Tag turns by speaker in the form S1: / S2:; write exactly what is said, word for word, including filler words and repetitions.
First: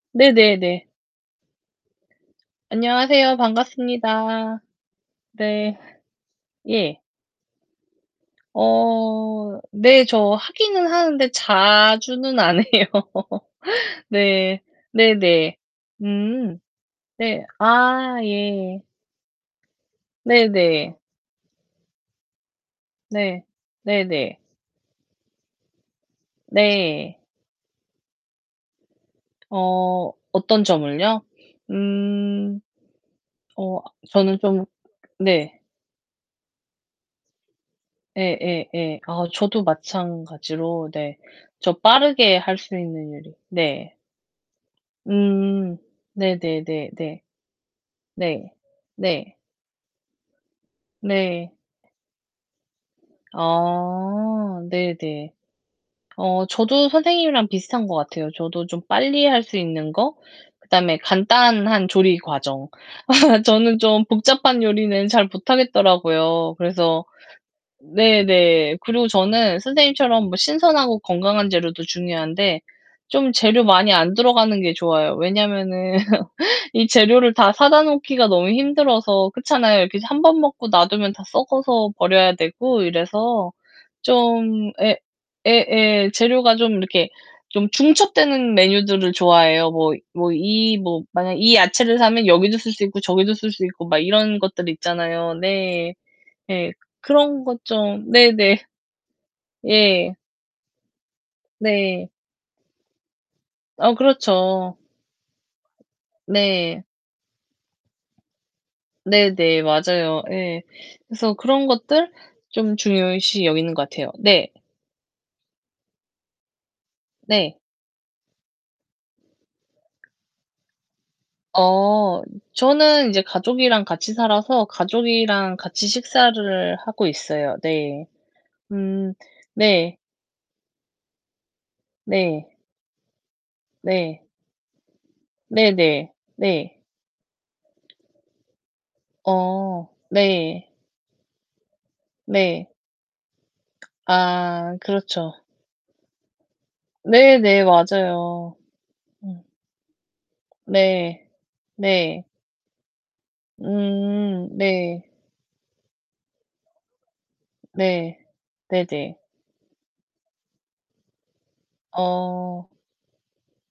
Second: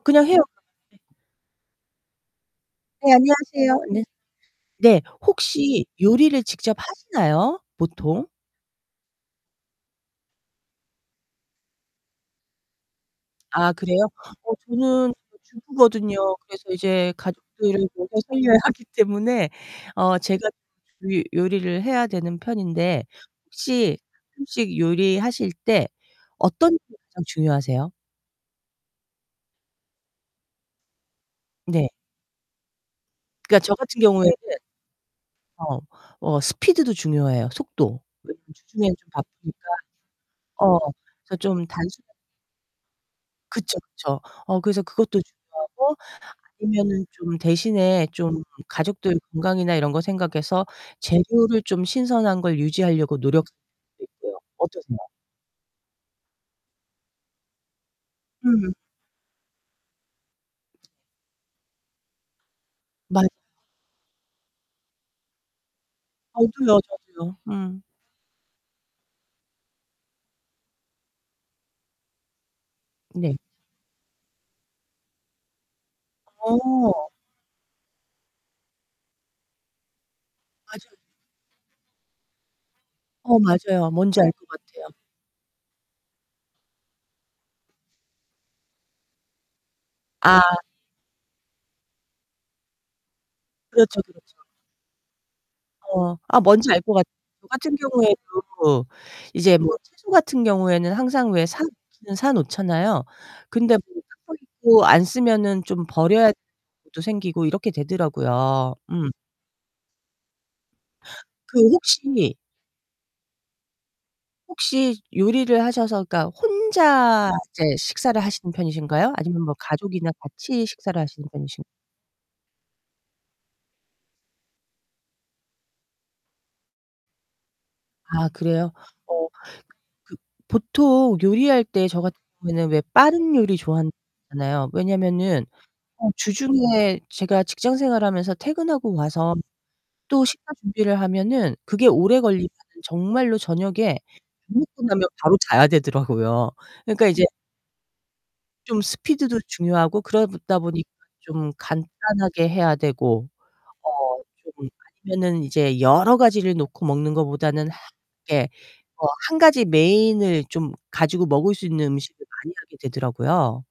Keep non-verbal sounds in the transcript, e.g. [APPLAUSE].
S1: 그냥 해요.
S2: 네네네.
S1: 네
S2: 안녕하세요.
S1: 안녕하세요. 네.
S2: 반갑습니다.
S1: 네.
S2: 네.
S1: 혹시 요리를 직접
S2: 예.
S1: 하시나요 보통?
S2: 어 네 저 하기는 하는데 자주는 안 해요.
S1: 아 그래요?
S2: [LAUGHS]
S1: 어
S2: 네.
S1: 저는 어
S2: 네네.
S1: 주부거든요.
S2: 음.
S1: 그래서 이제
S2: 네.
S1: 가족들을 먹여
S2: 아
S1: 살려야
S2: 예.
S1: 하기 때문에 어 제가
S2: 네네.
S1: 이 요리를 해야 되는 편인데
S2: 네.
S1: 혹시
S2: 네네.
S1: 음식 요리하실 때 어떤 게
S2: 네.
S1: 가장 중요하세요?
S2: 어 어떤 점을요?
S1: 네.
S2: 음.
S1: 그러니까 저
S2: 어
S1: 같은 경우에는
S2: 저는 좀 네.
S1: 어. 어 스피드도 중요해요 속도. 왜냐면 주중에는
S2: 예예예.
S1: 좀
S2: 아 저도
S1: 바쁘니까. 어.
S2: 마찬가지로 네
S1: 그래서 좀
S2: 저
S1: 단순한
S2: 빠르게 할 수 있는 요리
S1: 그쵸,
S2: 네.
S1: 그쵸. 어 그래서 그것도
S2: 음
S1: 중요하고
S2: 네네네네.
S1: 아니면은 좀 대신에 좀
S2: 네.
S1: 가족들
S2: 네.
S1: 건강이나 이런 거 생각해서
S2: 네.
S1: 재료를 좀 신선한 걸 유지하려고 노력하고 있고요.
S2: 아
S1: 어떠세요?
S2: 네네. 어 저도 선생님이랑 비슷한 거 같아요. 저도
S1: 음.
S2: 좀 빨리 할 수 있는 거, 그다음에 간단한 조리 과정.
S1: 맞아.
S2: [LAUGHS] 저는 좀 복잡한 요리는 잘 못 하겠더라고요.
S1: 저도요,
S2: 그래서
S1: 저도요. 음.
S2: 네네. 그리고 저는 선생님처럼 뭐 신선하고 건강한 재료도 중요한데 좀
S1: 네.
S2: 재료 많이 안 들어가는 게 좋아요. 왜냐하면은 [LAUGHS] 이
S1: 어.
S2: 재료를 다 사다 놓기가 너무 힘들어서 그렇잖아요. 이렇게 한 번 먹고
S1: 맞아요.
S2: 놔두면 다 썩어서 버려야 되고
S1: 어,
S2: 이래서
S1: 맞아요. 뭔지 알 것
S2: 좀
S1: 같아요.
S2: 예 예예. 재료가 좀 이렇게 좀 중첩되는 메뉴들을 좋아해요. 뭐 뭐
S1: 아.
S2: 이 뭐 만약에 이 야채를 사면 여기도 쓸 수 있고, 저기도 쓸 수 있고 막
S1: 그렇죠, 그렇죠.
S2: 이런 것들 있잖아요. 네.
S1: 어. 아 뭔지
S2: 예.
S1: 알 것 같아.
S2: 그런
S1: 저
S2: 것
S1: 같은
S2: 좀 네네.
S1: 경우에도 이제 뭐 채소
S2: 예.
S1: 같은 경우에는 항상 왜 사
S2: 네.
S1: 놓기는 사 놓잖아요? 근데
S2: 아
S1: [UNINTELLIGIBLE]
S2: 그렇죠.
S1: 안 쓰면은 좀 버려야
S2: 네.
S1: [UNINTELLIGIBLE] 생기고 이렇게 되더라고요. 음.
S2: 네네. 맞아요. 예. 그래서
S1: 그
S2: 그런 것들
S1: 혹시
S2: 좀 중요시 여기는 것 같아요. 네.
S1: 혹시 요리를 하셔서 그니까 혼자
S2: 네.
S1: 이제 식사를 하시는 편이신가요 아니면 뭐 가족이나 같이 식사를 하시는 편이신
S2: 어 저는 이제 가족이랑 같이 살아서 가족이랑 같이 식사를 하고 있어요. 네.
S1: 아 그래요?
S2: 음
S1: 어
S2: 네.
S1: 그 보통 요리할 때 저 같은
S2: 네.
S1: 경우에는 왜 빠른 요리 좋아한다
S2: 네.
S1: 했잖아요. 왜냐면은 어
S2: 네네. 네.
S1: 주중에 제가 직장 생활하면서 퇴근하고 와서
S2: 어
S1: 또 식사
S2: 네.
S1: 준비를 하면은 그게 오래 걸리면은
S2: 네.
S1: 정말로 저녁에 밥
S2: 아
S1: 먹고 나면 바로
S2: 그렇죠.
S1: 자야 되더라고요. 그러니깐 이제
S2: 네네. 맞아요.
S1: 좀 스피드도
S2: 음.
S1: 중요하고 그러다 보니
S2: 네.
S1: 좀
S2: 네.
S1: 간단하게 해야 되고 어
S2: 음
S1: 좀
S2: 네.
S1: 아니면은 이제 여러 가지를 놓고 먹는 것 보다는 하
S2: 네.
S1: 이게 어
S2: 네네.
S1: 한 가지 메인을 좀 가지고 먹을 수 있는 음식을 많이
S2: 어.
S1: 하게 되더라고요.